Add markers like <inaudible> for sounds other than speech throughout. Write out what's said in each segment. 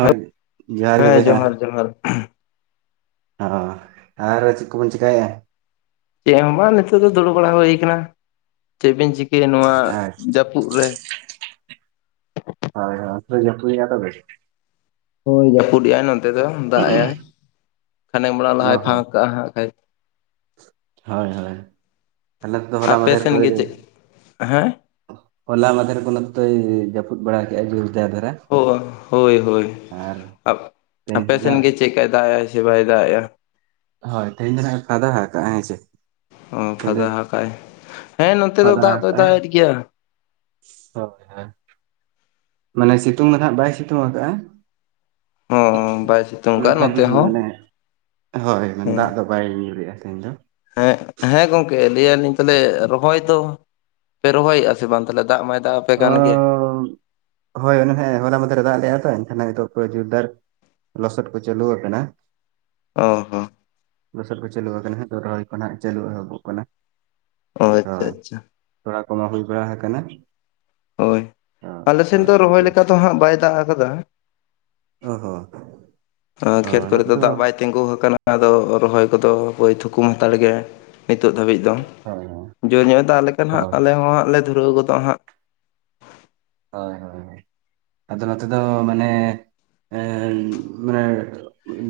ᱡᱚᱦᱟᱨ ᱜᱮ ᱡᱚᱦᱟᱨ ᱜᱮ ᱵᱚᱭᱦᱟ ᱡᱚᱦᱟᱨ <unintelligible> ᱟᱨ ᱛᱟᱦᱞᱮ ᱪᱮᱫ ᱠᱚᱵᱚᱱ ᱪᱮᱠᱟᱭ ᱟ ᱪᱮᱫ ᱦᱚᱸ ᱵᱟᱝ ᱱᱤᱛᱚᱜ ᱫᱚ ᱫᱩᱲᱩᱵ ᱵᱟᱲᱟ ᱦᱩᱭ ᱠᱟᱱᱟ ᱪᱮᱫᱵᱤᱱ ᱪᱤᱠᱟᱹᱭᱟ ᱱᱚᱣᱟ ᱟᱪᱪᱷᱟ ᱡᱟᱹᱯᱩᱫ ᱨᱮ ᱦᱳᱭ ᱚᱱᱛᱮ <unintelligible> ᱡᱟᱹᱯᱩᱫ ᱮᱜ ᱟᱭ ᱛᱚᱵᱮ ᱦᱩᱸ ᱡᱟᱹᱯᱩᱫᱮᱜ ᱟᱭ ᱱᱚᱱ <unintelligible> ᱵᱟᱨᱫᱚᱢ ᱫᱟᱜ ᱮᱭᱟᱭ, ᱠᱷᱟᱱᱮᱠ ᱞᱟᱦᱟ ᱞᱟᱦᱟᱭ ᱯᱷᱟᱸᱠ ᱠᱟᱜᱼᱟ ᱦᱟᱸᱜ <inaudible> ᱦᱚᱭ ᱦᱚᱭ ᱟᱞᱮ <inaudible> ᱫᱚ ᱦᱚᱞᱟ ᱟᱯᱮ ᱢᱟᱫᱷᱮᱨ ᱥᱮᱱ ᱠᱚᱨᱮ ᱜᱮ ᱪᱮᱫ ᱦᱮᱸ ᱦᱚᱞᱟ ᱢᱟᱫᱷᱮᱨ ᱠᱷᱚᱱᱟᱜ ᱛᱚᱭ ᱡᱟᱹᱯᱩᱫ ᱵᱟᱲᱟ ᱠᱮᱜᱼᱟ ᱡᱩᱨ ᱛᱮ ᱟᱫᱷᱨᱟ <unintelligible> ᱚ ᱦᱳᱭ ᱦᱳᱭ ᱟᱯ ᱛᱮᱦᱮᱧ ᱫᱚ ᱱᱟᱜ ᱟᱯᱮᱥᱮᱱ ᱜᱮ ᱪᱮᱫᱠᱟᱭ ᱫᱟᱜ ᱮᱭᱟᱭ ᱥᱮ ᱵᱟᱭ ᱫᱟᱜ ᱮ ᱟ ᱦᱳᱭ ᱛᱮᱦᱮᱧ ᱫᱚ ᱦᱟᱸᱜ ᱯᱷᱟᱫᱟ ᱟᱠᱟᱫᱟ ᱦᱮᱸ ᱪᱮ ᱚ ᱯᱷᱟᱫᱟ ᱦᱟᱠᱟᱭ ᱦᱮᱸ ᱱᱚᱛᱮ ᱫᱚ ᱯᱷᱟᱫᱟ ᱫᱟᱜ ᱫᱚᱭ ᱟᱠᱟᱜᱼᱟᱭ ᱫᱟᱜᱮᱫ ᱜᱮᱭᱟ ᱦᱳᱭ ᱦᱳᱭ ᱢᱟᱱᱮ ᱥᱤᱛᱩᱝ ᱫᱚ ᱱᱟᱦᱟᱜ ᱵᱟᱭ ᱥᱤᱛᱩᱝ ᱟᱠᱟᱜ-ᱟᱭ ᱦᱚᱸ ᱵᱟᱭ ᱥᱤᱛᱩᱝ <inaudible> ᱠᱟᱜᱼᱟ ᱢᱮᱱᱠᱷᱟᱱ ᱱᱚᱛᱮ ᱦᱚᱸ ᱢᱟᱱᱮ <inaudible> ᱦᱳᱭ ᱫᱟᱜ ᱦᱮᱸ ᱟᱫᱟᱭ ᱵᱟᱭ ᱨᱤᱢᱤᱞ ᱨᱮᱫᱼᱟ ᱛᱟᱦᱮᱸ ᱫᱚ ᱦᱮᱸ ᱦᱮᱸ ᱜᱚᱝᱠᱮ ᱞᱟᱹᱭ ᱭᱟ ᱞᱤᱧ ᱛᱟᱦᱚᱞᱮ ᱨᱚᱦᱚᱭ ᱫᱚ ᱯᱮ ᱨᱚᱦᱚᱭᱮᱫᱼᱟ ᱵᱟᱝ ᱛᱟᱦᱮ ᱫᱟᱜ ᱢᱟᱭ ᱫᱟᱜ ᱟᱯᱮ ᱚᱻ ᱠᱟᱱ ᱜᱮ ᱦᱳᱭ ᱦᱮ ᱦᱚᱞᱟ ᱢᱟᱫᱷᱮᱨ ᱫᱟᱜ ᱟᱞᱮ ᱟᱭ ᱛᱳ ᱮᱱᱠᱷᱟᱱ ᱱᱤᱛᱚᱜ ᱡᱳᱨ ᱫᱟᱨ ᱞᱚᱥᱴ ᱠᱚ ᱪᱟᱞᱩ ᱟᱠᱟᱱᱟ ᱚ ᱦᱚᱸ ᱫᱚᱥᱟᱨ ᱠᱚ ᱪᱟᱹᱞᱩ ᱟᱠᱟᱱᱟ ᱨᱚᱦᱚᱭ ᱠᱚᱜ ᱪᱟᱹᱞᱩ ᱮᱦᱚᱵᱚᱜ ᱠᱟᱱᱟ ᱚ ᱟᱪᱪᱷᱟ ᱟᱪᱪᱷᱟ ᱛᱷᱚᱲᱟ ᱠᱚᱢᱟ ᱦᱩᱭ ᱵᱟᱲᱟ ᱠᱟᱱᱟ ᱦᱳᱭ ᱟᱞᱮ ᱥᱮᱱ ᱫᱚ ᱨᱚᱦᱚᱭ ᱡᱩᱫᱟᱹ ᱞᱮᱠᱟ ᱫᱚ ᱦᱟᱸᱜ ᱵᱟᱭ ᱫᱟᱜ ᱠᱟᱫᱟ ᱚ ᱦᱚᱸ ᱠᱷᱮᱛ ᱦᱳᱭ ᱠᱚᱨᱮ ᱱᱚᱛᱮ ᱫᱚ ᱫᱟᱜ ᱵᱟᱭ ᱛᱤᱸᱜᱩ ᱟᱠᱟᱱᱟ ᱟᱫᱚ ᱨᱚᱦᱚᱭ ᱠᱚᱫᱚ ᱵᱳᱭ ᱛᱷᱩᱠᱩᱢ ᱦᱟᱛᱟᱲ ᱜᱮ ᱱᱤᱛᱚᱜ ᱫᱷᱟᱹᱵᱤᱡ ᱫᱚ ᱦᱳᱭ ᱡᱳᱨ ᱧᱚᱜ ᱮ ᱫᱟᱜ ᱦᱳᱭ ᱟᱞᱮ ᱦᱚᱸ ᱦᱟᱸᱜ ᱞᱮ ᱫᱷᱩᱨᱟᱹᱣ ᱜᱚᱫᱚᱜ ᱦᱟᱸᱜ ᱦᱳᱭ ᱦᱳᱭ ᱟᱫᱚ ᱱᱚᱛᱮ ᱫᱚ ᱢᱟᱱᱮ ᱮ ᱢᱟᱱᱮ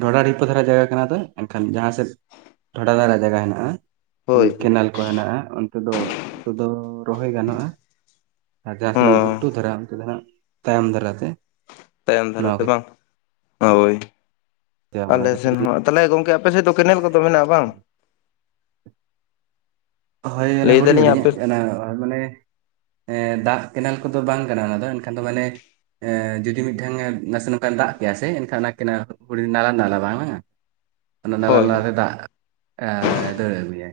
ᱰᱚᱰᱟ ᱰᱷᱤᱯᱟᱹ ᱫᱷᱟᱨᱟ ᱡᱟᱭᱜᱟ ᱠᱟᱱᱟ ᱛᱚ ᱮᱱᱠᱷᱟᱱ ᱡᱟᱦᱟᱸ ᱥᱮᱫ ᱰᱷᱚᱰᱟ ᱫᱷᱟᱨᱟ ᱡᱟᱭᱜᱟ ᱦᱮᱱᱟᱜ-ᱟ ᱦᱳᱭ ᱠᱮᱱᱮᱞ ᱠᱚ ᱦᱮᱱᱟᱜ-ᱟ ᱚᱱᱛᱮ ᱫᱚ ᱚᱱᱛᱮ ᱫᱚ ᱨᱚᱦᱚᱭ ᱜᱟᱱᱚᱜ-ᱟ ᱟᱨ ᱡᱟᱦᱟᱸ ᱛᱤᱱᱟᱹᱜ ᱜᱷᱩᱴᱩ ᱦᱚᱸ ᱫᱷᱟᱨᱟ ᱡᱟᱦᱱᱟᱜ ᱛᱟᱭᱚᱢ ᱫᱟᱨᱟ ᱛᱮ ᱛᱟᱭᱚᱢ ᱫᱷᱟᱨᱟ ᱛᱮ ᱵᱟᱝ ᱦᱳᱭ ᱪᱟᱵᱟ ᱵᱟᱲᱟ ᱟᱞᱮ ᱠᱟᱛᱮ ᱥᱮᱱ ᱡᱩᱫᱤ ᱦᱚᱸ ᱛᱟᱦᱚᱞᱮ ᱜᱚᱝᱠᱮ ᱟᱯᱮ ᱥᱮᱫ ᱫᱚ ᱠᱮᱱᱮᱞ ᱠᱚᱫᱚ ᱢᱮᱱᱟᱜ-ᱟ ᱵᱟᱝ ᱦᱳᱭ ᱮᱱᱟ ᱞᱟᱹᱭ ᱦᱩᱰᱤᱧ ᱫᱟᱞᱤᱧ ᱦᱩᱰᱤᱧ ᱟᱯᱮ ᱢᱟᱱᱮ ᱮᱸ ᱫᱟᱜ ᱠᱮᱱᱮᱞ ᱠᱚᱫᱚ ᱵᱟᱝ ᱠᱟᱱᱟ ᱚᱱᱟ ᱫᱚ ᱮᱱᱠᱷᱟᱱ ᱫᱚ ᱢᱟᱱᱮ ᱮ ᱡᱩᱫᱤ ᱢᱤᱫᱴᱷᱟᱝ ᱱᱟᱥᱮ ᱱᱚᱝᱠᱟᱭ ᱫᱟᱜ ᱯᱮᱭᱟ ᱥᱮ ᱮᱱᱠᱷᱟᱱ ᱚᱱᱟ ᱠᱮᱱᱮᱞ ᱱᱟᱞᱟ ᱱᱟᱞᱟ ᱵᱟᱝ ᱚᱱᱟ ᱱᱟᱞ ᱦᱳᱭ ᱱᱟᱛᱮ ᱫᱟᱜ ᱫᱟᱹᱲ ᱟᱜᱩᱭᱟ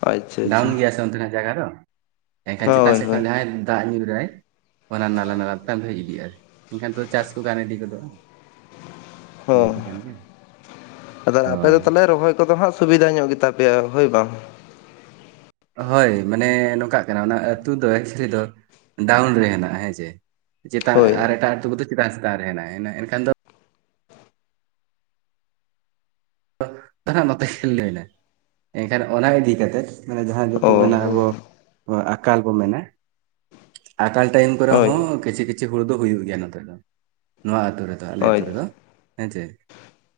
ᱟᱪᱪᱷᱟ ᱟᱪᱪᱷᱟ ᱰᱟᱣᱩᱱ ᱜᱮᱭᱟ ᱥᱮ ᱚᱱᱛᱮᱱᱟᱜ ᱡᱟᱭᱜᱟ ᱫᱚ ᱮᱱᱠᱷᱟᱱ ᱪᱮᱛᱟᱱ ᱦᱳᱭ ᱥᱮᱫ ᱦᱳᱭ ᱠᱷᱚᱱ ᱡᱟᱦᱟᱸᱭ ᱫᱟᱜ ᱧᱩ ᱨᱟᱭ ᱚᱱᱟ ᱱᱟᱞᱟ ᱱᱟᱞᱟ ᱛᱮ ᱦᱮᱡ ᱤᱫᱤᱜ-ᱟ ᱮᱱᱠᱷᱟᱱ ᱛᱚ ᱪᱟᱥ ᱠᱚ ᱜᱟᱱ ᱤᱫᱤ ᱜᱚᱫᱚᱜ-ᱟ ᱦᱚᱸ ᱟᱯᱮ ᱫᱚ ᱦᱳᱭ ᱛᱟᱦᱚᱞᱮ ᱨᱚᱦᱚᱭ ᱠᱚᱫᱚ ᱦᱟᱸᱜ ᱥᱩᱵᱤᱫᱟ ᱧᱚᱜ ᱜᱮᱛᱟ ᱯᱮᱭᱟ ᱦᱳᱭ ᱵᱟᱝ ᱦᱳᱭ ᱢᱟᱱᱮ ᱱᱚᱝᱠᱟᱜ ᱠᱟᱱᱟ ᱚᱱᱟ ᱟᱹᱛᱩ ᱫᱚ ᱮᱠᱪᱤ ᱫᱚ ᱰᱟᱣᱩᱱ ᱨᱮ ᱦᱮᱱᱟᱜ-ᱟ ᱦᱮᱸᱥᱮ ᱪᱮᱛᱟᱱ ᱦᱳᱭ ᱟᱨ ᱮᱴᱟᱜ ᱟᱹᱛᱩ ᱠᱚᱫᱚ ᱪᱮᱛᱟᱱ ᱥᱮᱛᱟᱜ ᱨᱮᱱᱟ ᱮᱱᱠᱷᱟᱱ ᱫᱚ <inaudible> ᱮᱱᱠᱷᱟᱱ ᱚᱱᱟ ᱤᱫᱤ ᱠᱟᱛᱮᱫ ᱢᱟᱱᱮ ᱡᱟᱦᱟᱸ ᱫᱚᱠᱚ ᱚ ᱢᱮᱱᱟ ᱟᱵᱚ ᱟᱠᱟᱞ ᱵᱚ ᱢᱮᱱᱟ ᱟᱠᱟᱞ ᱴᱟᱭᱤᱢ ᱠᱚᱨᱮ ᱦᱳᱭ ᱦᱚᱸ ᱠᱤᱪᱷᱤᱩ ᱠᱤᱪᱷᱤᱩ ᱫᱚ ᱦᱩᱭᱩᱜ ᱜᱮᱭᱟ ᱱᱚᱛᱮ ᱫᱚ ᱱᱚᱣᱟ ᱟᱹᱛᱩ ᱨᱮᱫᱚ ᱟᱞᱮ ᱦᱳᱭ ᱟᱹᱛᱩ ᱨᱮᱫᱚ ᱦᱮᱸᱥᱮ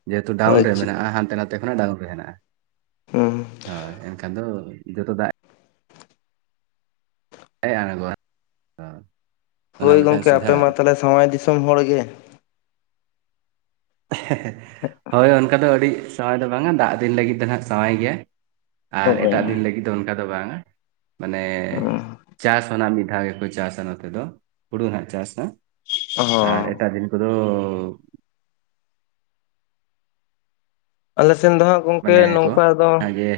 ᱡᱮᱦᱮᱛᱩ ᱰᱟᱣᱩᱱ ᱨᱮ ᱟᱪᱪᱷᱟ ᱢᱮᱱᱟᱜ-ᱟ ᱦᱟᱱᱛᱮ ᱱᱟᱛᱮ ᱠᱷᱚᱱᱟᱜ ᱰᱟᱣᱩᱱ ᱨᱮ ᱦᱮᱱᱟᱜ-ᱟ ᱦᱚᱸ ᱦᱳᱭ ᱮᱱᱠᱷᱟᱱ ᱫᱚ ᱡᱚᱛᱚ ᱫᱟᱜ ᱦᱮᱸ ᱟᱲᱜᱚ <inaudible> ᱦᱳᱭ ᱜᱚᱢᱠᱮ ᱟᱯᱮ ᱢᱟ ᱛᱟᱦᱚᱞᱮ ᱥᱟᱶᱟᱭ ᱫᱤᱥᱚᱢ ᱦᱚᱲ ᱜᱮ᱾ ᱦᱳᱭ ᱚᱱᱠᱟ ᱫᱚ ᱟᱹᱰᱤ ᱥᱟᱶᱟᱭ ᱫᱚ ᱵᱟᱝ-ᱟ ᱫᱟᱜ ᱫᱤᱱ ᱞᱟᱹᱜᱤᱫ ᱫᱚ ᱱᱟᱦᱟᱜ ᱥᱟᱶᱟᱭ ᱜᱮ ᱟᱨ ᱦᱳᱭ ᱮᱴᱟᱜ ᱫᱤᱱ ᱞᱟᱹᱜᱤᱫ ᱫᱚ ᱚᱱᱠᱟ ᱫᱚ ᱵᱟᱝ-ᱟ ᱢᱟᱱᱮ ᱪᱟᱥ ᱦᱚᱸ ᱱᱟᱜ ᱢᱤᱫ ᱫᱷᱟᱣ ᱜᱮᱠᱚ ᱪᱟᱥᱟ ᱱᱚᱛᱮ ᱫᱚ ᱦᱩᱲᱩ ᱦᱟᱸᱜ ᱪᱟᱥ ᱟᱨ ᱦᱚᱸ ᱮᱴᱟᱜ ᱫᱤᱱ ᱠᱚᱫᱚ ᱟᱞᱮ ᱥᱮᱱ ᱫᱚ ᱦᱟᱸᱜ ᱜᱚᱝᱠᱮ ᱢᱟᱱᱮ ᱠᱚ ᱱᱚᱝᱠᱟ ᱫᱚ ᱟᱜᱮ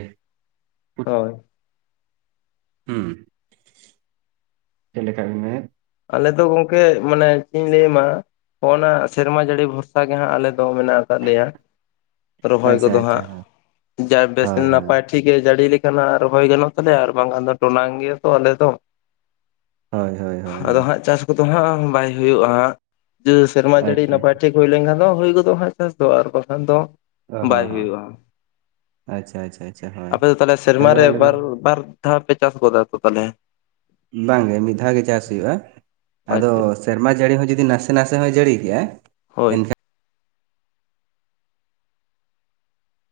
ᱦᱳᱭ ᱦᱩᱸ <unintelligible> ᱟᱞᱮ ᱫᱚ ᱜᱚᱝᱠᱮ ᱢᱟᱱᱮ ᱪᱮᱫ ᱤᱧ ᱞᱟᱹᱭ ᱟᱢᱟ ᱚᱱᱟ ᱥᱮᱨᱢᱟ ᱡᱟᱹᱲᱤ ᱵᱷᱚᱨᱥᱟ ᱜᱮ ᱦᱟᱸᱜ ᱟᱞᱮ ᱫᱚ ᱢᱮᱱᱟᱜ ᱟᱠᱟᱫ ᱞᱮᱭᱟ ᱨᱚᱦᱚᱭ ᱟᱪᱪᱷᱟ ᱠᱚᱫᱚ ᱟᱪᱪᱷᱟ ᱦᱟᱸᱜ ᱡᱟ ᱵᱮᱥ ᱦᱳᱭ ᱦᱳᱭ ᱱᱟᱯᱟᱭ ᱴᱷᱤᱠ ᱴᱷᱤᱠᱮ ᱡᱟᱹᱲᱤ ᱞᱮᱠᱱᱟᱜ ᱨᱚᱦᱚᱭ ᱜᱟᱱᱚᱜ ᱛᱟᱞᱮᱟ ᱟᱨ ᱵᱟᱝᱠᱷᱟᱱ ᱫᱚ ᱴᱚᱞᱟᱝ ᱜᱮᱭᱟ ᱛᱚ ᱟᱞᱮ ᱫᱚ ᱾ ᱦᱳᱭ ᱾ ᱟᱫᱚ ᱦᱟᱸᱜ ᱪᱟᱥ ᱠᱚᱫᱚ ᱦᱟᱸᱜ ᱵᱟᱭ ᱦᱩᱭᱩᱜᱼᱟ ᱦᱟᱸᱜ ᱡᱟ ᱥᱮᱨᱢᱟ ᱡᱟᱹᱲᱤ ᱟᱪᱪᱷᱟ ᱱᱟᱯᱟᱭ ᱟᱪᱪᱷᱟ ᱴᱷᱤᱠ ᱦᱩᱭ ᱞᱮᱱᱠᱷᱟᱱ ᱫᱚ ᱦᱩᱭ ᱜᱚᱫᱚᱜᱼᱟ ᱦᱟᱸᱜ ᱪᱟᱥ ᱫᱚ ᱟᱨ ᱵᱟᱠᱷᱟᱱ ᱫᱚ ᱚ ᱦᱚᱸ ᱵᱟᱭ ᱦᱚᱸ ᱦᱩᱭᱩᱜᱼᱟ᱾ ᱟᱪᱪᱷᱟ ᱟᱪᱪᱷᱟ ᱟᱪᱪᱷᱟ ᱦᱳᱭ ᱟᱯᱮ ᱫᱚ ᱛᱟᱞᱚᱦᱮ ᱥᱮᱨᱢᱟ ᱦᱳᱭ ᱨᱮ ᱟᱞᱮ ᱫᱚ ᱵᱟᱨ ᱵᱟᱨ ᱫᱷᱟᱣ ᱯᱮ ᱪᱟᱥ ᱜᱚᱫᱟ ᱛᱚ ᱛᱟᱞᱚᱦᱮ? ᱵᱟᱝᱜᱮ ᱢᱤᱫ ᱫᱷᱟᱣ ᱜᱮ ᱪᱟᱥ ᱦᱩᱭᱩᱜᱼᱟ ᱟᱨ ᱟᱫᱚ ᱪᱮᱫ ᱥᱮᱨᱢᱟ ᱡᱟᱹᱲᱤ ᱦᱚᱸ ᱡᱩᱫᱤ ᱱᱟᱥᱮ ᱱᱟᱥᱮ ᱦᱚᱸᱭ ᱡᱟᱹᱲᱤ ᱠᱮᱭᱟ ᱦᱳᱭ ᱾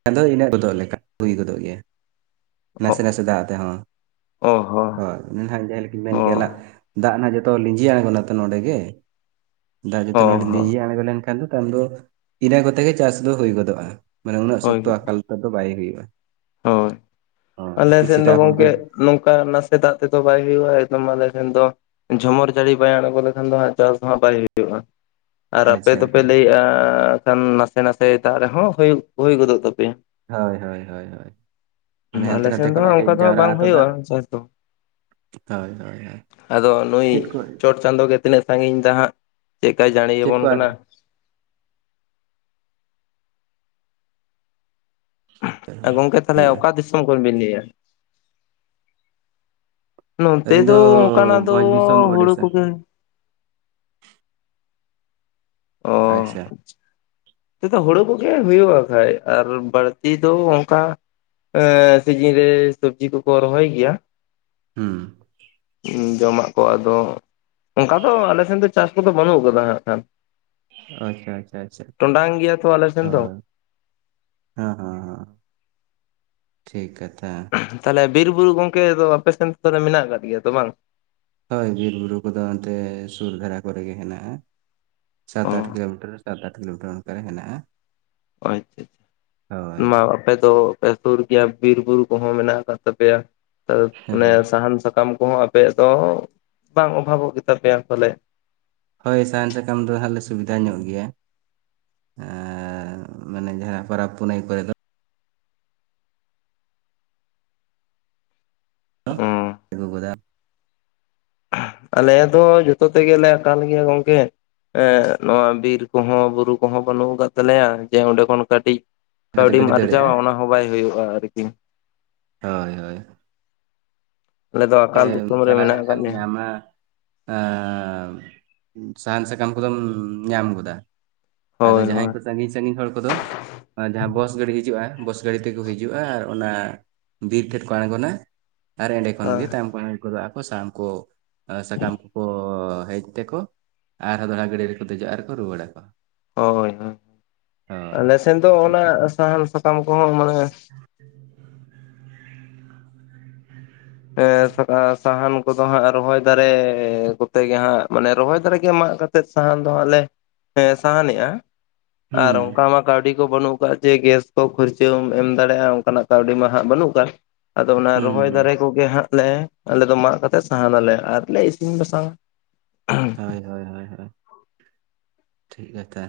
ᱟᱫᱚ ᱤᱱᱟᱹᱜ ᱜᱚᱫᱚᱜ ᱞᱮᱠᱟ ᱦᱩᱭ ᱜᱚᱫᱚᱜ ᱜᱮᱭᱟ ᱾ ᱚ ᱱᱟᱥᱮ ᱱᱟᱥᱮ ᱫᱟᱜ ᱟᱛᱮ ᱦᱚᱸ ᱚ ᱦᱚᱸ ᱦᱳᱭ ᱱᱟᱦᱟᱜ ᱡᱟᱦᱟᱸ ᱞᱮᱠᱟᱧ ᱢᱮᱱ ᱦᱚᱸ ᱠᱮᱞᱟᱜ ᱫᱟᱜ ᱨᱮᱱᱟᱜ ᱡᱚᱛᱚ ᱞᱤᱸᱡᱤ ᱟᱬᱜᱚᱱᱟ ᱛᱚ ᱱᱚᱸᱰᱮ ᱜᱮ ᱾ ᱫᱟᱜ ᱡᱚᱛᱚ ᱦᱚᱸ ᱱᱚᱸᱰᱮ ᱦᱚᱸ ᱞᱤᱸᱡᱤ ᱟᱬᱜᱚ ᱞᱮᱱᱠᱷᱟᱱ ᱫᱚ ᱛᱟᱞ ᱫᱚ ᱤᱱᱟᱹ ᱠᱚᱛᱮ ᱜᱮ ᱪᱟᱥ ᱫᱚ ᱦᱩᱭ ᱜᱚᱫᱚᱜᱼᱟ ᱢᱟᱱᱮ ᱦᱳᱭ ᱛᱚ ᱟᱠᱟᱞ ᱛᱮ ᱫᱚ ᱵᱟᱭ ᱦᱩᱭᱩᱜ-ᱟ ᱾ ᱦᱳᱭ, ᱟᱞᱮ ᱥᱮᱱ ᱫᱚ ᱜᱚᱝᱠᱮ ᱼᱼ ᱱᱚᱝᱠᱟ ᱱᱟᱥᱮ ᱫᱟᱜ ᱛᱮᱫᱚ ᱵᱟᱭ ᱦᱩᱭᱩᱜᱼᱟ ᱮᱠᱫᱚᱢ ᱟᱞᱮ ᱴᱷᱮᱱ ᱫᱚ ᱼᱼ ᱡᱷᱚᱢᱚᱨ ᱡᱟᱹᱲᱤ ᱵᱟᱭ ᱟᱬᱜᱚ ᱞᱮᱠᱷᱟᱱ ᱫᱚ ᱦᱟᱸᱜ ᱪᱟᱥ ᱫᱚ ᱦᱟᱸᱜ ᱵᱟᱭ ᱦᱩᱭᱩᱜᱼᱟ ᱾ ᱟᱨ ᱟᱯᱮ ᱟᱪᱪᱷᱟ ᱫᱚᱯᱮ ᱟᱪᱪᱷᱟ ᱞᱟᱹᱭᱮᱜᱼᱟ ᱠᱷᱟᱱ ᱱᱟᱥᱮ ᱱᱟᱥᱮ ᱫᱟᱜ ᱨᱮᱦᱚᱸ ᱦᱩᱭ ᱜᱚᱫᱚᱜ ᱛᱟᱯᱮᱭᱟ ᱾ ᱦᱳᱭ ᱦᱳᱭ ᱦᱳᱭ ᱦᱳᱭ ᱾ ᱟᱞᱮ ᱥᱮᱱ ᱫᱚ ᱦᱟᱸᱜ ᱚᱱᱠᱟ ᱫᱚ ᱦᱟᱸᱜ ᱵᱟᱝ ᱛᱚ ᱦᱩᱭᱩᱜᱼᱟ ᱫᱟᱜ ᱪᱟᱥ ᱫᱚ ᱦᱳᱭ ᱦᱳᱭ ᱦᱳᱭ ᱾ ᱟᱫᱚ ᱱᱩᱭ ᱪᱮᱫ ᱠᱚ ᱪᱚᱴ ᱼᱼ ᱪᱟᱸᱫᱳ ᱜᱮ ᱛᱤᱱᱟᱹᱜ ᱥᱟᱺᱜᱤᱧ ᱫᱟ ᱦᱟᱸᱜ, ᱪᱮᱫᱠᱟᱭ ᱡᱟᱹᱲᱤ ᱪᱮᱫ ᱟᱵᱚᱱ ᱠᱚ ᱟᱨ ᱠᱟᱱᱟ ᱾ ᱜᱚᱝᱠᱮ ᱛᱟᱞᱦᱮ ᱦᱩᱭᱩᱜᱼᱟ ᱚᱠᱟ ᱫᱤᱥᱚᱢ ᱠᱷᱚᱱ ᱵᱤᱱ ᱞᱟᱹᱭᱟ? ᱱᱚᱱᱛᱮ ᱫᱚ ᱚᱱᱠᱟᱱᱟᱜ ᱫᱚ ᱵᱷᱚᱸᱡᱽ ᱫᱤᱥᱚᱢ ᱦᱩᱲᱩ ᱳᱰᱤᱥᱟ ᱠᱚᱜᱮ ᱾ ᱚ ᱟᱪᱪᱷᱟ ᱱᱚᱛᱮ ᱫᱚ ᱦᱩᱲᱩ ᱠᱚᱜᱮ ᱦᱩᱭᱩᱜᱼᱟ ᱠᱷᱟᱡ ᱟᱨ ᱵᱟᱹᱲᱛᱤ ᱫᱚ ᱚᱝᱠᱟ ᱼᱼ ᱥᱤᱡᱤᱱ ᱨᱮ ᱥᱚᱵᱽᱡᱤ ᱠᱚᱠᱚ ᱨᱚᱦᱚᱭ ᱜᱮᱭᱟ ᱾ ᱦᱩᱸ ᱾ ᱡᱚᱢᱟᱜ ᱠᱚ ᱟᱫᱚ ᱚᱝᱠᱟ ᱫᱚ ᱟᱞᱮ ᱥᱮᱱ ᱫᱚ ᱪᱟᱥ ᱠᱚᱫᱚ ᱵᱟᱹᱱᱩᱜ ᱠᱟᱫᱟ ᱦᱟᱸᱜ ᱠᱷᱟᱱ ᱾ ᱟᱪᱪᱷᱟ ᱟᱪᱪᱷᱟ ᱟᱪᱪᱷᱟ ᱟᱪᱪᱷᱟ, ᱴᱚᱸᱰᱟᱝ ᱜᱮᱭᱟ ᱛᱚ ᱟᱞᱮ ᱥᱮᱱ ᱫᱚ ᱦᱳᱭ ᱾ ᱦᱮᱸ ᱦᱮᱸ ᱴᱷᱤᱠ ᱠᱟᱛᱷᱟ ᱾ ᱛᱟᱞᱮ ᱵᱤᱨ ᱵᱩᱨᱩ ᱜᱚᱝᱠᱮ ᱫᱚ ᱟᱯᱮᱥᱮᱱ ᱠᱚᱨᱮ ᱢᱮᱱᱟᱜ ᱟᱠᱟᱫ ᱜᱮᱭᱟ ᱛᱚ ᱵᱟᱝ? ᱦᱳᱭ ᱵᱤᱨ ᱵᱩᱨᱩ ᱠᱚᱫᱚ ᱚᱱᱛᱮ ᱥᱩᱨ ᱫᱷᱟᱨᱟ ᱠᱚᱨᱮ ᱜᱮ ᱦᱮᱱᱟᱜᱼᱟ ᱾ ᱥᱟᱛ ᱚ ᱟᱴ ᱠᱤᱞᱳᱢᱤᱴᱟᱨ ᱥᱟᱛ ᱟᱴ ᱠᱤᱞᱳᱢᱤᱴᱟᱨ ᱚᱱᱠᱟ ᱨᱮ ᱦᱮᱱᱟᱜᱼᱟ ᱾ ᱦᱚᱭ ᱛᱚ ᱢᱟᱣ ᱟᱯᱮ ᱫᱚ ᱟᱯᱮ ᱥᱩᱨ ᱜᱮᱭᱟ ᱵᱤᱨ ᱵᱩᱨᱩ ᱠᱚᱦᱚᱸ ᱢᱮᱱᱟᱜ ᱟᱠᱟᱫ ᱛᱟᱯᱮᱭᱟ ᱚᱱᱮ ᱦᱮᱸ ᱥᱟᱦᱟᱱ ᱥᱟᱠᱟᱢ ᱼᱼ ᱠᱚᱦᱚᱸ ᱟᱯᱮᱭᱟᱜ ᱫᱚ ᱵᱟᱝ ᱚᱵᱷᱟᱵᱚᱜ ᱜᱮᱛᱟ ᱯᱮᱭᱟ ᱯᱷᱟᱞᱮᱜ ᱾ ᱦᱳᱭ ᱥᱟᱦᱟᱱ ᱥᱟᱠᱟᱢ ᱫᱚ ᱦᱟᱸᱜ ᱞᱮ ᱥᱩᱵᱤᱫᱷᱟ ᱧᱚᱜ ᱜᱮᱭᱟ ᱾ ᱟᱨ ᱢᱟᱱᱮ ᱡᱟᱦᱟᱸ ᱯᱟᱨᱟᱵᱽ ᱯᱩᱱᱟᱹᱭ ᱠᱚᱨᱮ ᱫᱚ ᱼᱼ ᱚᱸ <unintelligible> ᱟᱹᱜᱩ ᱜᱚᱫᱟ ᱾ ᱟᱞᱮ ᱫᱚ ᱡᱚᱛᱚ ᱛᱮᱜᱮᱞᱮ ᱟᱠᱟᱞ ᱜᱮᱭᱟ ᱜᱚᱝᱠᱮ ᱾ ᱦᱮᱸ ᱱᱚᱣᱟ ᱵᱤᱨ ᱠᱚᱦᱚᱸ ᱵᱩᱨᱩ ᱠᱚᱦᱚᱸ ᱵᱟᱹᱱᱩᱜ ᱟᱠᱟᱜ ᱛᱟᱞᱮᱭᱟ ᱡᱮ ᱚᱸᱰᱮ ᱠᱷᱚᱱ ᱠᱟᱹᱴᱤᱡ ᱼᱼ ᱠᱟᱛᱮ ᱠᱟᱹᱣᱰᱤᱢ ᱜᱤᱰᱤ ᱫᱟᱲᱮᱭᱟᱜᱼᱟ ᱟᱨᱡᱟᱣᱟ ᱚᱱᱟ ᱦᱚᱸ ᱵᱟᱭ ᱦᱩᱭᱩᱜᱼᱟ ᱟᱨᱠᱤ ᱾ ᱦᱳᱭ ᱦᱳᱭ ᱟᱞᱮ ᱫᱚ ᱟᱠᱟᱞ <unintelligible> ᱫᱤᱥᱚᱢ ᱨᱮ ᱪᱟᱞᱟ ᱢᱮᱱᱟᱜ ᱞᱮᱱᱠᱷᱟᱱ ᱟᱠᱟᱫ ᱞᱮᱭᱟ ᱧᱟᱢᱟ ᱼᱼ ᱥᱟᱦᱟᱱ ᱥᱟᱠᱟᱢ ᱠᱚᱫᱚᱢ ᱧᱟᱢ ᱜᱚᱫᱟ ᱾ ᱟᱫᱚ ᱦᱳᱭ ᱡᱟᱦᱟᱸᱭ ᱦᱳᱭ ᱠᱚ ᱥᱟᱺᱜᱤᱧ ᱥᱟᱺᱜᱤᱧ ᱦᱚᱲ ᱠᱚᱫᱚ ᱼᱼ ᱡᱟᱦᱟᱸ ᱵᱚᱥ ᱜᱟᱹᱲᱤ ᱦᱤᱡᱩᱜᱼᱟ ᱵᱚᱥ ᱜᱟᱹᱲᱤ ᱛᱤᱠᱚ ᱦᱤᱡᱩᱜᱼᱟ ᱟᱨ ᱚᱱᱟ ᱼᱼ ᱵᱤᱨ ᱴᱷᱮᱫ ᱠᱚ ᱟᱬᱜᱚᱱᱟ ᱟᱨ ᱮᱸᱰᱮ ᱠᱷᱚᱱ ᱜᱮ <unintelligible> ᱜᱚᱫᱚᱜ ᱟᱠᱚ ᱥᱟᱦᱟᱱ ᱠᱚ ᱥᱟᱠᱟᱢ ᱠᱚᱠᱚ ᱦᱮᱡ ᱛᱮᱠᱚ ᱼᱼ ᱟᱨᱦᱚᱸ ᱫᱚᱲᱦᱟ ᱜᱟᱹᱰᱤ ᱨᱮᱠᱚ ᱫᱮᱡᱚᱜᱼᱟ ᱟᱨᱠᱚ ᱨᱩᱭᱟᱹᱲᱟᱠᱚ ᱦᱳᱭ ᱦᱳᱭ ᱟᱞᱮᱥᱮᱫ ᱫᱚ ᱚᱱᱟ ᱥᱟᱦᱟᱱ ᱥᱟᱠᱟᱢ ᱠᱚᱦᱚᱸ ᱢᱟᱱᱮ ᱮ ᱥᱟᱦᱟᱱ ᱠᱚᱫᱚ ᱦᱟᱸᱜ ᱨᱚᱦᱚᱭ ᱫᱟᱨᱮ ᱠᱚᱛᱮ ᱜᱮ ᱦᱟᱸᱜ ᱢᱟᱱᱮ ᱨᱚᱦᱚᱭ ᱫᱟᱨᱮ ᱜᱮ ᱢᱟᱜ ᱠᱟ ᱛᱮᱜ ᱥᱟᱦᱟᱱ ᱫᱚ ᱦᱟᱸᱜ ᱞᱮ ᱥᱟᱦᱟᱱᱮᱜᱼᱟ ᱟᱨ ᱦᱩᱸ ᱚᱱᱠᱟ ᱢᱟ ᱠᱟᱹᱣᱰᱤ ᱠᱚ ᱵᱟᱹᱱᱩᱜ ᱟᱠᱟᱫ ᱡᱮ ᱜᱮᱥ ᱠᱚ ᱠᱷᱚᱨᱪᱟᱹᱢ ᱮᱢ ᱫᱟᱲᱮᱭᱟᱜᱼᱟ ᱚᱱᱠᱟᱱᱟᱜ ᱠᱟᱹᱣᱰᱤ ᱢᱟ ᱦᱟᱸᱜ ᱵᱟᱹᱱᱩᱜ ᱟᱠᱟᱫ ᱟᱫᱚ ᱚᱱᱟ ᱨᱚᱦᱚᱭ ᱫᱟᱨᱮ ᱦᱩᱸ ᱠᱚ ᱜᱮ ᱦᱟᱸᱜ ᱞᱮ ᱟᱞᱮ ᱫᱚ ᱢᱟᱜ ᱠᱟᱛᱮ ᱥᱟᱦᱟᱱᱟᱞᱮ ᱟᱨ ᱞᱮ ᱤᱥᱤᱱ ᱵᱟᱥᱟᱝᱟ ᱦᱳᱭ ᱦᱳᱭ ᱦᱳᱭ ᱴᱷᱤᱠ ᱠᱟᱛᱷᱟ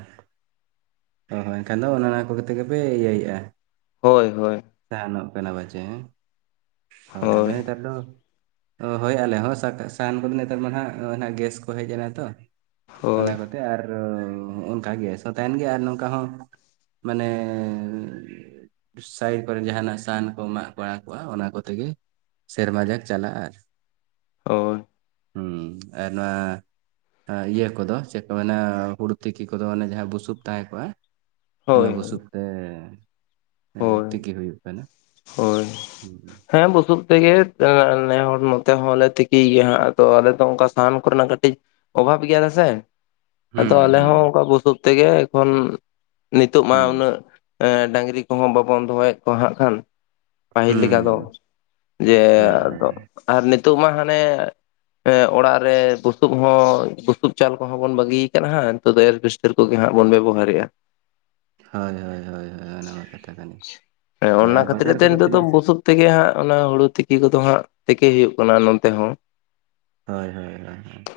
ᱦ ᱦᱳ ᱮᱱᱠᱷᱟᱱ ᱫᱚ ᱚᱱ ᱚᱱᱟ ᱠᱚᱜᱮ ᱛᱮᱜᱮ ᱯᱮ ᱤᱭᱟᱹᱭᱮᱫᱼᱟ ᱦᱳᱭ ᱦᱳᱭ ᱛᱟᱦᱮᱱᱚᱜ ᱠᱟᱱᱟ ᱯᱟᱪᱮ ᱦᱮᱸ ᱦᱳᱭ ᱟᱫᱚ ᱦᱮᱛᱟᱨ ᱫᱚ ᱦᱳᱭ ᱦᱳᱭ ᱟᱞᱮ ᱦᱚᱸ ᱥᱟᱦᱟᱱ ᱠᱚᱫᱚ ᱱᱮᱛᱟᱨ ᱢᱟ ᱱᱟᱜ ᱚᱱᱟ ᱜᱮᱥ ᱠᱚ ᱦᱮᱡ ᱮᱱᱟ ᱛᱚ ᱚᱱᱟ ᱦᱳᱭ ᱠᱚᱛᱮ ᱟᱨ ᱚᱱᱠᱟ ᱜᱮᱥ ᱦᱚᱸ ᱛᱟᱦᱮᱱ ᱜᱮ ᱟᱨ ᱱᱚᱝ ᱚᱠᱟᱦᱚ ᱢᱟᱱᱮ ᱥᱟᱭᱤᱰ ᱠᱚᱨᱮ ᱡᱟᱦᱟᱱᱟᱜ ᱥᱟᱦᱟᱱ ᱠᱚ ᱢᱟᱜ ᱵᱟᱲᱟ ᱠᱚᱜᱼᱟ ᱚᱱᱟ ᱠᱚᱛᱮ ᱜᱮ ᱥᱮᱨᱢᱟ ᱡᱟᱠ ᱪᱟᱞᱟᱜᱼᱟ᱾ ᱟᱨ ᱚ ᱦᱩᱸ ᱟᱨ ᱱᱚᱣᱟ ᱟ ᱤᱭᱟᱹ ᱠᱚᱫᱚ ᱪᱮᱜ ᱠᱚ ᱢᱮᱱᱟ ᱦᱩᱲᱩ ᱛᱤᱠᱤ ᱠᱚᱫᱚ ᱚᱱᱮ ᱡᱟᱦᱟᱸ ᱵᱩᱥᱩᱵ ᱛᱟᱦᱮᱸ ᱠᱚᱜᱼᱟ᱾ ᱚᱱᱟ ᱦᱳᱭ ᱵᱩᱥᱩᱵ ᱛᱮ ᱦᱳᱭ ᱛᱤᱠᱤ ᱦᱩᱭᱩᱜ ᱠᱟᱱᱟ᱾ ᱦᱳᱭ ᱦᱮᱸ ᱵᱩᱥᱩᱵ ᱛᱮᱜᱮ ᱱᱮ ᱦᱚᱲ ᱱᱚᱛᱮ ᱦᱚᱸᱞᱮ ᱛᱤᱠᱤᱭ ᱜᱮᱭᱟ ᱛᱚ ᱟᱞᱮ ᱫᱚ ᱚᱱᱠᱟ ᱥᱟᱦᱟᱱ ᱠᱚᱨᱮᱱᱟᱜ ᱠᱟᱹᱴᱤᱡ ᱚᱵᱷᱟᱵᱽ ᱜᱮᱭᱟ ᱞᱮ ᱥᱮ᱾ ᱟᱫᱚ ᱟᱞᱮ ᱦᱚᱸ ᱚᱱᱴᱝᱠᱟ ᱵᱩᱥᱩᱵ ᱛᱮᱜᱮ ᱮᱠᱷᱚᱱ ᱱᱤᱛ ᱚᱜ ᱢᱟ ᱩᱱᱟᱹᱜ ᱰᱟᱝᱨᱤ ᱠᱚᱸᱦᱟ ᱵᱟᱵᱚᱱ ᱫᱚᱦᱚᱭᱮᱜ ᱠᱚᱣᱟ ᱦᱟᱸᱜ ᱠᱷᱟᱱ ᱯᱟᱹᱦᱤᱞ ᱞᱮᱠᱟ ᱫᱚ᱾ ᱡᱮ ᱟᱨ ᱱᱤᱛᱚᱜ ᱢᱟ ᱦᱟᱱᱮ ᱮᱸ ᱚᱲᱟᱜ ᱨᱮ ᱵᱩᱥᱩᱯ ᱦᱚᱸ ᱵᱩᱥᱩᱵ ᱪᱟᱞ ᱠᱚᱦᱚᱸ ᱵᱚᱱ ᱵᱟᱹᱜᱤ ᱠᱟᱜ ᱦᱟᱸᱜ ᱱᱤᱛᱚᱜ ᱫᱚ ᱮᱨᱵᱮᱥ ᱛᱟᱹᱨ ᱠᱚᱜᱮ ᱦᱟᱸᱜ ᱵᱚᱱ ᱵᱮᱵᱚᱦᱟᱨᱮᱜᱼᱟ᱾ ᱦᱳᱭ ᱦᱳᱭ ᱦᱳᱭ ᱦᱳᱭ ᱚᱱᱟ ᱢᱟ ᱠᱟᱛᱷᱟ᱾ ᱠᱟᱱ ᱜᱮ᱾ ᱦᱮᱸ ᱦᱳᱭ ᱚᱱᱟ ᱟᱨ ᱠᱷᱟᱹᱛᱤᱨ ᱵᱟᱡᱟᱨ ᱛᱮ ᱠᱚᱫᱚ ᱱᱤᱛᱚᱜ ᱫᱚ ᱛᱤᱱᱟᱹᱜ ᱵᱩᱥᱩᱵ ᱛᱮᱜᱮ ᱦᱟᱸᱜ ᱚᱱᱟ ᱦᱩᱲᱩ ᱛᱤᱠᱤ ᱠᱚᱫᱚ ᱦᱟᱸᱜ ᱛᱤᱠᱤ ᱦᱩᱭᱩᱜ ᱠᱟᱱᱟ ᱱᱚᱱᱛᱮ ᱦᱚᱸ᱾ ᱦᱳᱭ ᱦᱳᱭ ᱦᱳᱭ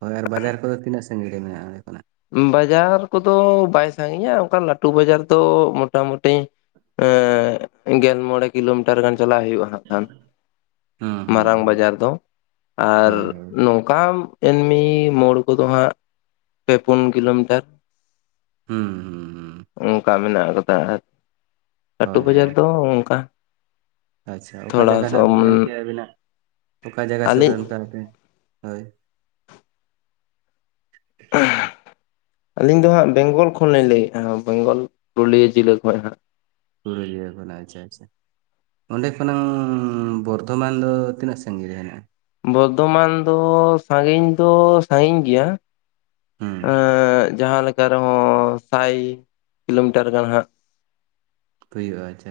ᱦᱳᱭ ᱟᱨ ᱵᱟᱡᱟᱨ ᱠᱚᱫᱚ ᱛᱤᱱᱟᱹᱜ ᱥᱟᱺᱜᱤᱧ ᱨᱮ ᱢᱮᱱᱟᱜᱼᱟ ᱚᱸᱰᱮ ᱠᱷᱚᱱᱟᱜ? ᱵᱟᱡᱟᱨ ᱠᱚᱫᱚ ᱵᱟᱭ ᱥᱟᱺᱜᱤᱧᱟ, ᱚᱝᱠᱟ ᱞᱟᱹᱴᱩ ᱵᱟᱡᱟᱨ ᱫᱚ ᱢᱚᱴᱟᱢᱩᱴᱤ ᱮᱸ ᱜᱮᱞ ᱢᱚᱬᱮ ᱠᱤᱞᱳᱢᱤᱴᱟᱨ ᱜᱟᱱ ᱪᱟᱞᱟᱜ ᱦᱩᱭᱩᱜᱼᱟ ᱦᱟᱸᱜ ᱠᱷᱟᱱ᱾ ᱦᱩᱸ ᱦᱩᱸ ᱢᱟᱨᱟᱝ ᱦᱩᱸ ᱵᱟᱡᱟᱨ ᱫᱚ ᱟᱨ ᱦᱳᱭ ᱦᱳᱭ ᱱᱚᱝᱠᱟᱱ ᱮᱢᱱᱢᱤ ᱢᱳᱲ ᱠᱚᱫᱚ ᱦᱟᱸᱜ ᱯᱮ ᱯᱩᱱ ᱠᱤᱞᱳᱢᱤᱴᱟᱨ᱾ ᱦᱮᱸ ᱦᱩᱸ ᱦᱩᱸ ᱚᱱᱴᱝᱠᱟ ᱢᱮᱱᱟᱜ ᱠᱟᱫᱟ ᱟᱨ ᱞᱟᱹᱴᱩ ᱦᱳᱭ ᱵᱟᱡᱟᱨ ᱦᱳᱭ ᱫᱚ ᱚᱝᱠᱟ ᱟᱪᱪᱷᱟ ᱚᱠᱟ ᱡᱟᱭᱜᱟ ᱱᱟᱜ ᱵᱤᱱ ᱢᱮᱱᱠᱮᱜᱼᱟ ᱟᱹᱵᱤᱱᱟᱜ ᱚᱠᱟ ᱡᱟᱭᱜᱟ ᱥᱩᱨ ᱟᱹᱞᱤᱧ ᱨᱮᱱ ᱠᱟᱱᱟ ᱵᱤᱱ ᱦᱳᱭ᱾ ᱟᱹᱞᱤᱧ ᱫᱚ ᱦᱟᱸᱜ ᱵᱮᱝᱜᱚᱞ ᱠᱷᱚᱱᱞᱤᱧ ᱞᱟᱹᱭᱮᱜᱼᱟ ᱵᱮᱝᱜᱚᱞ ᱯᱩᱨᱩᱞᱤᱭᱟᱹ ᱡᱤᱞᱟᱹ ᱠᱷᱚᱡ ᱦᱟᱸᱜ᱾ ᱯᱩᱨᱟᱹᱩᱞᱤᱭᱟᱹ ᱠᱷᱚᱱᱟᱜ ᱟᱪᱪᱷᱟ ᱟᱪᱪᱷᱟ᱾ ᱚᱸᱰᱮ ᱠᱷᱚᱱᱟᱝ ᱵᱚᱨᱫᱷᱚᱢᱟᱱ ᱫᱚ ᱛᱤᱱᱟᱹᱜ ᱥᱟᱺᱜᱤᱧ ᱨᱮ ᱦᱮᱱᱟᱜᱼᱟ? ᱵᱚᱨᱫᱷᱚᱢᱟᱱ ᱫᱚ ᱥᱟᱺᱜᱤᱧ ᱫᱚ ᱥᱟᱺᱜᱤᱧ ᱜᱮᱭᱟ᱾ ᱦᱩᱸ ᱡᱟᱦᱟᱸ ᱞᱮᱠᱟ ᱨᱮᱦᱚᱸ ᱥᱟᱭ ᱠᱤᱞᱳᱢᱤᱴᱟᱨ ᱜᱟᱱ ᱦᱟᱸᱜ᱾ ᱦᱩᱭᱩᱜᱼᱟ᱾ ᱟᱪ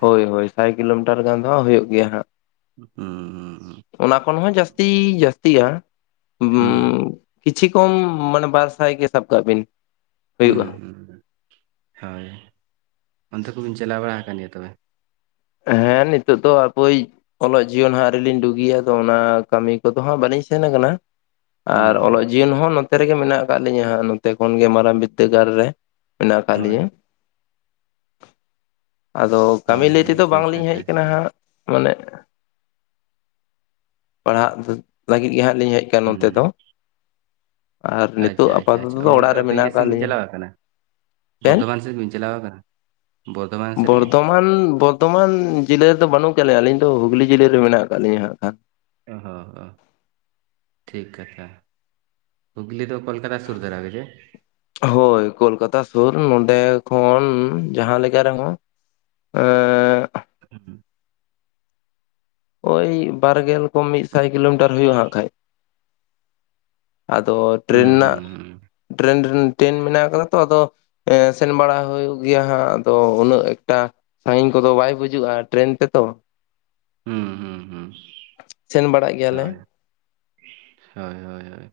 ᱦᱳᱭ ᱦᱳᱭ ᱥᱟᱭ ᱠᱤᱞᱳᱢᱤᱴᱟᱨ ᱜᱟᱱ ᱫᱚ ᱦᱩᱭᱩᱜ ᱜᱮᱭᱟ ᱦᱟᱸᱜ᱾ ᱦᱩᱸ ᱦᱩᱸᱸ ᱚᱱᱟ ᱠᱷᱚᱱ ᱦᱚᱸ ᱡᱟᱹᱥᱛᱤ ᱡᱟᱹᱥᱛᱤᱜᱼᱟ᱾ ᱦᱩᱸ ᱠᱤᱪᱷᱤ ᱠᱚᱢ ᱢᱚᱱᱮ ᱵᱟᱨᱥᱟᱭ ᱜᱮ ᱥᱟᱵ ᱠᱟᱜ ᱵᱤᱱ᱾ ᱦᱩᱸ ᱦᱩᱭᱩᱜᱼᱟ ᱦᱩᱸ ᱦᱩᱸ ᱦᱳᱭ ᱚᱱᱛᱮ ᱠᱚᱵᱤᱱ ᱪᱟᱞᱟᱣ ᱵᱟᱲᱟ ᱠᱟᱱ ᱜᱮᱭᱟ ᱛᱚᱵᱮ? ᱦᱮᱸ ᱱᱤᱛᱳᱜ ᱫᱚ ᱦᱟᱯᱳᱭ ᱚᱞᱚᱜ ᱡᱤᱭᱚᱱ ᱦᱟᱸᱜ ᱟᱹᱨᱤ ᱞᱤᱧ ᱰᱩᱜᱤᱭᱟ ᱛᱚ ᱚᱱᱟ ᱠᱟᱹᱢᱤ ᱠᱚᱫᱚ ᱦᱟᱸᱜ ᱵᱟᱹᱞᱤᱧ ᱥᱮᱱ ᱠᱟᱱᱟ᱾ ᱦᱩᱸ ᱟᱨ ᱦᱩᱸ ᱚᱞᱚᱜ ᱡᱤᱭᱚᱱ ᱦᱚᱸ ᱱᱚᱛᱮ ᱨᱮᱜᱮ ᱢᱮᱱᱟᱜ ᱠᱟᱜ ᱞᱤᱧᱟᱹ ᱦᱟᱸᱜ ᱱᱚᱛᱮ ᱠᱷᱚᱱ ᱜᱮ ᱢᱟᱨᱟᱝ ᱵᱤᱫᱽᱫᱟᱹᱜᱟᱲ ᱨᱮ᱾ ᱢᱮᱱᱟᱜ ᱠᱟᱜ ᱦᱳᱭ ᱞᱤᱧᱟ᱾ ᱟᱫᱚ ᱠᱟᱢᱤ ᱦᱳᱭ ᱞᱟᱹᱭ ᱦᱳᱭ ᱛᱮᱫᱚ ᱴᱷᱤᱠ ᱵᱟᱝᱞᱤᱧ ᱠᱟᱛᱷᱟ ᱦᱮᱡ ᱠᱟᱱᱟ ᱜᱮᱵᱤᱱ ᱦᱟᱸᱜ ᱢᱟᱱᱮ ᱯᱟᱲᱦᱟᱜ ᱞᱟᱹᱜᱤᱫ ᱜᱮ ᱦᱟᱸᱜ ᱞᱤᱧ ᱦᱮᱡ ᱠᱟᱱᱟ ᱱᱚᱱᱛᱮ ᱫᱚ᱾ ᱦᱩᱸ ᱟᱨ ᱱᱤᱛᱚᱜ ᱟᱪᱪᱷᱟ ᱟᱪᱪᱷᱟ ᱟᱯᱟᱛᱚᱛᱚ ᱟᱪᱪᱷᱟ ᱫᱚ ᱚ ᱚᱲᱟᱜ ᱨᱮ ᱚᱱᱛᱮ ᱢᱮᱱᱟᱜ ᱤᱭᱟᱹ ᱥᱮᱫ ᱠᱟᱜ ᱵᱤᱱ ᱞᱤᱧᱟ᱾ ᱪᱟᱞᱟᱣ ᱟᱠᱟᱱᱟ ᱵᱚᱨᱫᱷᱚᱢᱟᱱ ᱥᱮᱡ ᱵᱤᱱ ᱪᱟᱞᱟᱣ ᱠᱟᱱᱟ ᱵᱚᱨᱫᱷᱚᱢᱟᱱ ᱥᱮᱡ? ᱫᱷᱚᱢᱟᱱ ᱡᱤᱞᱟᱹ ᱨᱮᱫᱚ ᱵᱟᱹᱱᱩᱜ ᱠᱟᱜ ᱞᱮᱭᱟ ᱟᱹᱞᱤᱧ ᱫᱚ ᱦᱩᱜᱽᱞᱤ ᱡᱤᱞᱟᱹ ᱨᱮ ᱢᱮᱱᱟᱜ ᱠᱟᱜ ᱞᱤᱧᱟᱹ ᱦᱟᱸᱜ ᱠᱷᱟᱱ᱾ ᱚᱦᱚ ᱚ ᱴᱷᱤᱠ ᱠᱟᱛᱷᱟ ᱦᱩᱜᱽᱞᱤ ᱫᱚ ᱠᱚᱞᱠᱟᱛᱟ ᱥᱩᱨ ᱫᱷᱟᱨᱟ ᱨᱮ? ᱦᱳᱭ ᱠᱳᱞᱠᱟᱛᱟ ᱥᱩᱨ ᱱᱚᱸᱰᱮ ᱠᱷᱚᱱ ᱡᱟᱦᱟᱸ ᱞᱮᱠᱟ ᱨᱮᱦᱚᱸ <unintelligible> <unintelligible> ᱳᱭ ᱵᱟᱨᱜᱮᱞ ᱠᱚᱢ ᱢᱤᱫ ᱥᱟᱭ ᱠᱤᱞᱳᱢᱤᱴᱟᱨ ᱦᱳᱭᱩᱜᱼᱟ ᱦᱟᱸᱜ ᱠᱷᱟᱡᱽ ᱟᱫᱚ ᱴᱨᱮᱱ ᱦᱩᱸ ᱱᱟᱜ ᱦᱩᱸ ᱦᱩᱸ ᱴᱨᱮᱱ ᱨᱮ ᱴᱮᱱ ᱢᱮᱱᱟᱜ ᱠᱟᱫᱟ ᱛᱚ ᱟᱫᱚ ᱦᱮᱸ ᱥᱮᱱ ᱵᱟᱲᱟ ᱦᱳᱭᱩᱜ ᱜᱮᱭᱟ ᱦᱟᱸᱜ ᱟᱫᱚ ᱩᱱᱟᱹᱜ ᱮᱠᱴᱟ ᱥᱟᱺᱜᱤᱧ ᱠᱚᱫᱚ ᱵᱟᱭ ᱵᱩᱡᱩᱜᱼᱟ ᱴᱨᱮᱱ ᱛᱮᱛᱚ ᱦᱩᱸ ᱦᱩᱸ ᱦᱩᱸ ᱥᱮᱱ ᱵᱟᱲᱟᱜ ᱜᱮᱭᱟᱞᱮ ᱦᱳᱭ ᱦᱳᱭ ᱦᱳᱭ ᱦᱳᱭ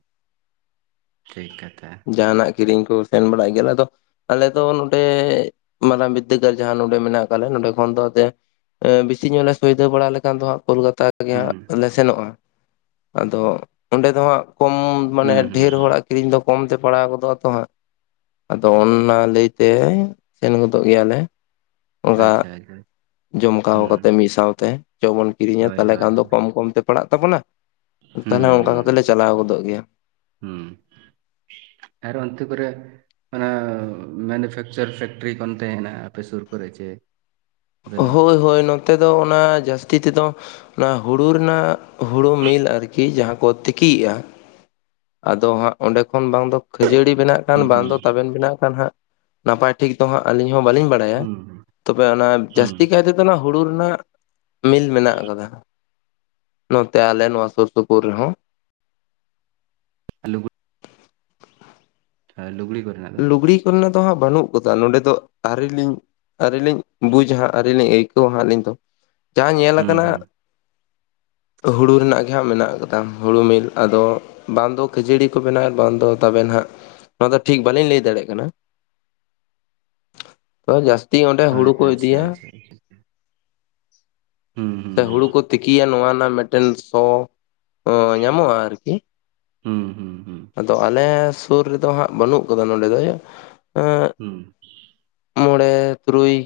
ᱴᱷᱤᱠ ᱠᱟᱛᱷᱟ ᱡᱟᱦᱟᱱᱟᱜ ᱠᱤᱨᱤᱧ ᱠᱚ ᱥᱮᱱ ᱵᱟᱲᱟᱜ ᱜᱮᱭᱟᱞᱮ ᱟᱫᱚ ᱟᱞᱮ ᱫᱚ ᱱᱚᱸᱰᱮ ᱢᱟᱨᱟᱝ ᱵᱤᱫᱽᱫᱟᱹᱜᱟᱲ ᱡᱟᱸᱦᱟ ᱱᱚᱸᱰᱮ ᱢᱮᱱᱟᱜ ᱠᱟᱫᱞᱮ ᱱᱚᱸᱰᱮ ᱠᱷᱚᱱ ᱫᱚ ᱵᱤᱥᱤ ᱧᱚᱜᱞᱮ ᱥᱳᱭᱫᱟ ᱵᱟᱲᱟ ᱞᱮᱠᱷᱟᱱ ᱫᱚ ᱦᱟᱜ ᱠᱳᱞᱠᱟᱛᱟ ᱜᱮ ᱦᱟᱸᱜ ᱦᱩᱸ ᱞᱮ ᱥᱮᱱᱚᱜᱼᱟ ᱟᱫᱚ ᱚᱸᱰᱮ ᱫᱚ ᱦᱟᱸᱜ ᱠᱚᱢ ᱢᱟᱱᱮ ᱦᱩᱸ ᱦᱩᱸ ᱰᱷᱮᱨ ᱦᱩᱸ ᱦᱚᱲᱟᱜ ᱠᱤᱨᱤᱧ ᱫᱚ ᱠᱚᱢ ᱛᱮ ᱯᱟᱲᱟᱣ ᱜᱚᱫᱚᱜᱼᱟ ᱛᱚ ᱦᱟᱸᱜ ᱟᱫᱚ ᱚᱱᱟ ᱞᱮᱭᱛᱮ ᱥᱮᱱ ᱜᱚᱫᱚᱜ ᱜᱮᱭᱟᱞᱮ ᱚᱱᱟ ᱟᱪᱪᱷᱟ ᱟᱪᱪᱷᱟ ᱡᱚᱢᱠᱟᱣ ᱦᱩᱸ ᱠᱟᱛᱮ ᱢᱤᱫ ᱥᱟᱶᱛᱮ ᱪᱚ ᱵᱚᱱ ᱠᱤᱨᱤᱧᱟ ᱦᱳᱭ ᱛᱟᱞᱮ ᱦᱳᱭ ᱠᱷᱟᱱ ᱫᱚ ᱦᱩᱸ ᱠᱚᱢ ᱠᱚᱢᱛᱮ ᱯᱟᱲᱟᱜ ᱛᱟᱵᱚᱱᱟ ᱛᱟᱦᱞᱮ ᱚᱱᱠᱟ ᱦᱩᱸ ᱠᱟᱛᱮ ᱦᱩᱸ ᱞᱮ ᱪᱟᱞᱟᱣ ᱜᱚᱫᱚᱜ ᱜᱮᱭᱟ ᱦᱩᱸ ᱟᱨ ᱚᱱᱛᱮ ᱠᱚᱨᱮ ᱚᱱᱟ ᱢᱮᱱᱩᱯᱷᱮᱠᱪᱟᱨ ᱯᱷᱮᱠᱴᱨᱤ ᱠᱚ ᱚᱱᱛᱮ ᱦᱮᱱᱟᱜᱼᱟ ᱟᱯᱮ ᱥᱩᱨ ᱠᱚᱨᱮ ᱪᱮ ᱵᱟᱹᱱᱩᱜᱼᱟ? ᱦᱳᱭ ᱦᱳᱭ ᱱᱚᱛᱮ ᱫᱚ ᱚᱱᱟ ᱡᱟᱹᱥᱛᱤ ᱛᱮᱫᱚ ᱚᱱᱟ ᱦᱳᱲᱩ ᱨᱮᱱᱟᱜ ᱦᱩᱲᱩ ᱢᱤᱞ ᱟᱨᱠᱤ ᱡᱟᱸᱦᱟ ᱠᱚ ᱛᱤᱠᱤᱭᱮᱫᱼᱟ ᱟᱫᱚ ᱦᱟᱸᱜ ᱚᱸᱰᱮ ᱠᱷᱚᱱ ᱵᱟᱝ ᱫᱚ ᱠᱷᱟᱹᱡᱟᱹᱲᱤ ᱵᱮᱱᱟᱜ ᱠᱟᱱ ᱦᱩᱸ ᱵᱟᱝ ᱦᱩᱸ ᱫᱚ ᱛᱟᱸᱵᱮᱱ ᱵᱮᱱᱟᱜ ᱠᱟᱱ ᱦᱟᱸᱜ ᱱᱟᱯᱟᱭ ᱴᱷᱤᱠ ᱫᱚ ᱦᱟᱸᱜ ᱟᱹᱞᱤᱧ ᱦᱚᱸ ᱵᱟᱞᱤᱧ ᱵᱟᱲᱟᱭᱟ ᱦᱩᱸ ᱛᱚᱵᱮ ᱚᱱᱟ ᱦᱩᱸ ᱡᱟᱹᱥᱛᱤ ᱠᱟᱭᱛᱮ ᱚᱱᱟ ᱦᱳᱲᱩ ᱨᱮᱱᱟᱜ ᱢᱤᱞ ᱢᱮᱱᱟᱜ ᱟᱠᱟᱫᱟ ᱱᱚᱛᱮ ᱟᱞᱮ ᱱᱚᱣᱟ ᱥᱩᱨ ᱥᱩᱯᱩᱨ ᱨᱮᱦᱚᱸ ᱦᱮᱞᱩ ᱦᱮᱸ ᱞᱩᱜᱽᱲᱤ ᱠᱚᱨᱮ ᱞᱩᱜᱽᱲᱤ ᱠᱚᱨᱮᱱᱟᱜ ᱫᱚ ᱦᱟᱸᱜ ᱵᱟᱹᱱᱩᱜ ᱟᱠᱟᱫᱟ ᱱᱚᱸᱰᱮ ᱫᱚ ᱟᱨᱤᱞᱤᱧ ᱟᱹᱣᱨᱤ ᱞᱤᱧ ᱵᱩᱡᱟ ᱦᱟᱸᱜ ᱟᱨᱤ ᱞᱤᱧ ᱟᱹᱭᱠᱟᱹᱣᱟ ᱦᱟᱸᱜ ᱟᱹᱞᱤᱧ ᱫᱚ ᱡᱟᱸᱦᱟ ᱧᱮᱞ ᱦᱩᱸ ᱟᱠᱟᱱᱟ ᱦᱟᱸᱜ <inaudible> ᱦᱩᱲᱩ ᱨᱮᱱᱟᱜ ᱜᱮ ᱦᱟᱸᱜ ᱢᱮᱱᱟᱜ ᱟᱠᱟᱫᱟ ᱦᱩᱲᱩ ᱢᱤᱞ ᱟᱫᱚ ᱵᱟᱝ ᱫᱚ ᱠᱷᱟᱹᱡᱟᱹᱲᱤ ᱠᱚ ᱵᱮᱱᱟᱣᱮᱫ ᱵᱟᱝ ᱫᱚ ᱛᱟᱸᱵᱮᱱ ᱦᱟᱸᱜ ᱱᱚᱣᱟ ᱫᱚ ᱴᱷᱤᱠ ᱵᱟᱹᱞᱤᱧ ᱞᱮᱹᱭ ᱫᱟᱲᱮᱭᱟᱜ ᱠᱟᱱᱟ ᱛᱚ ᱡᱟᱥᱛᱤ ᱚᱸᱰᱮ ᱦᱳᱭ ᱦᱩᱲᱩ ᱠᱚ ᱟᱪᱪᱷᱟ ᱤᱫᱤᱭᱟ ᱟᱪᱪᱷᱟ ᱦᱩᱸ ᱦᱩᱸ ᱥᱮ ᱦᱩᱲᱩ ᱠᱚ ᱛᱤᱠᱤᱭᱟ ᱱᱚᱣᱟ ᱨᱮᱱᱟᱜ ᱢᱤᱫᱴᱮᱱ ᱥᱚ ᱧᱟᱢᱚᱜᱼᱟ ᱟᱨᱠᱤ ᱦᱩᱸ ᱦᱩᱸ ᱦᱩᱸ ᱟᱫᱚ ᱟᱞᱮ ᱥᱩᱨ ᱨᱮᱫᱚ ᱦᱟᱸᱜ ᱵᱟᱹᱱᱩᱜ ᱠᱟᱫᱟ ᱱᱚᱰᱮ ᱫᱚ ᱮᱸᱜ ᱦᱩᱸ ᱢᱚᱬᱮ ᱛᱩᱨᱩᱭ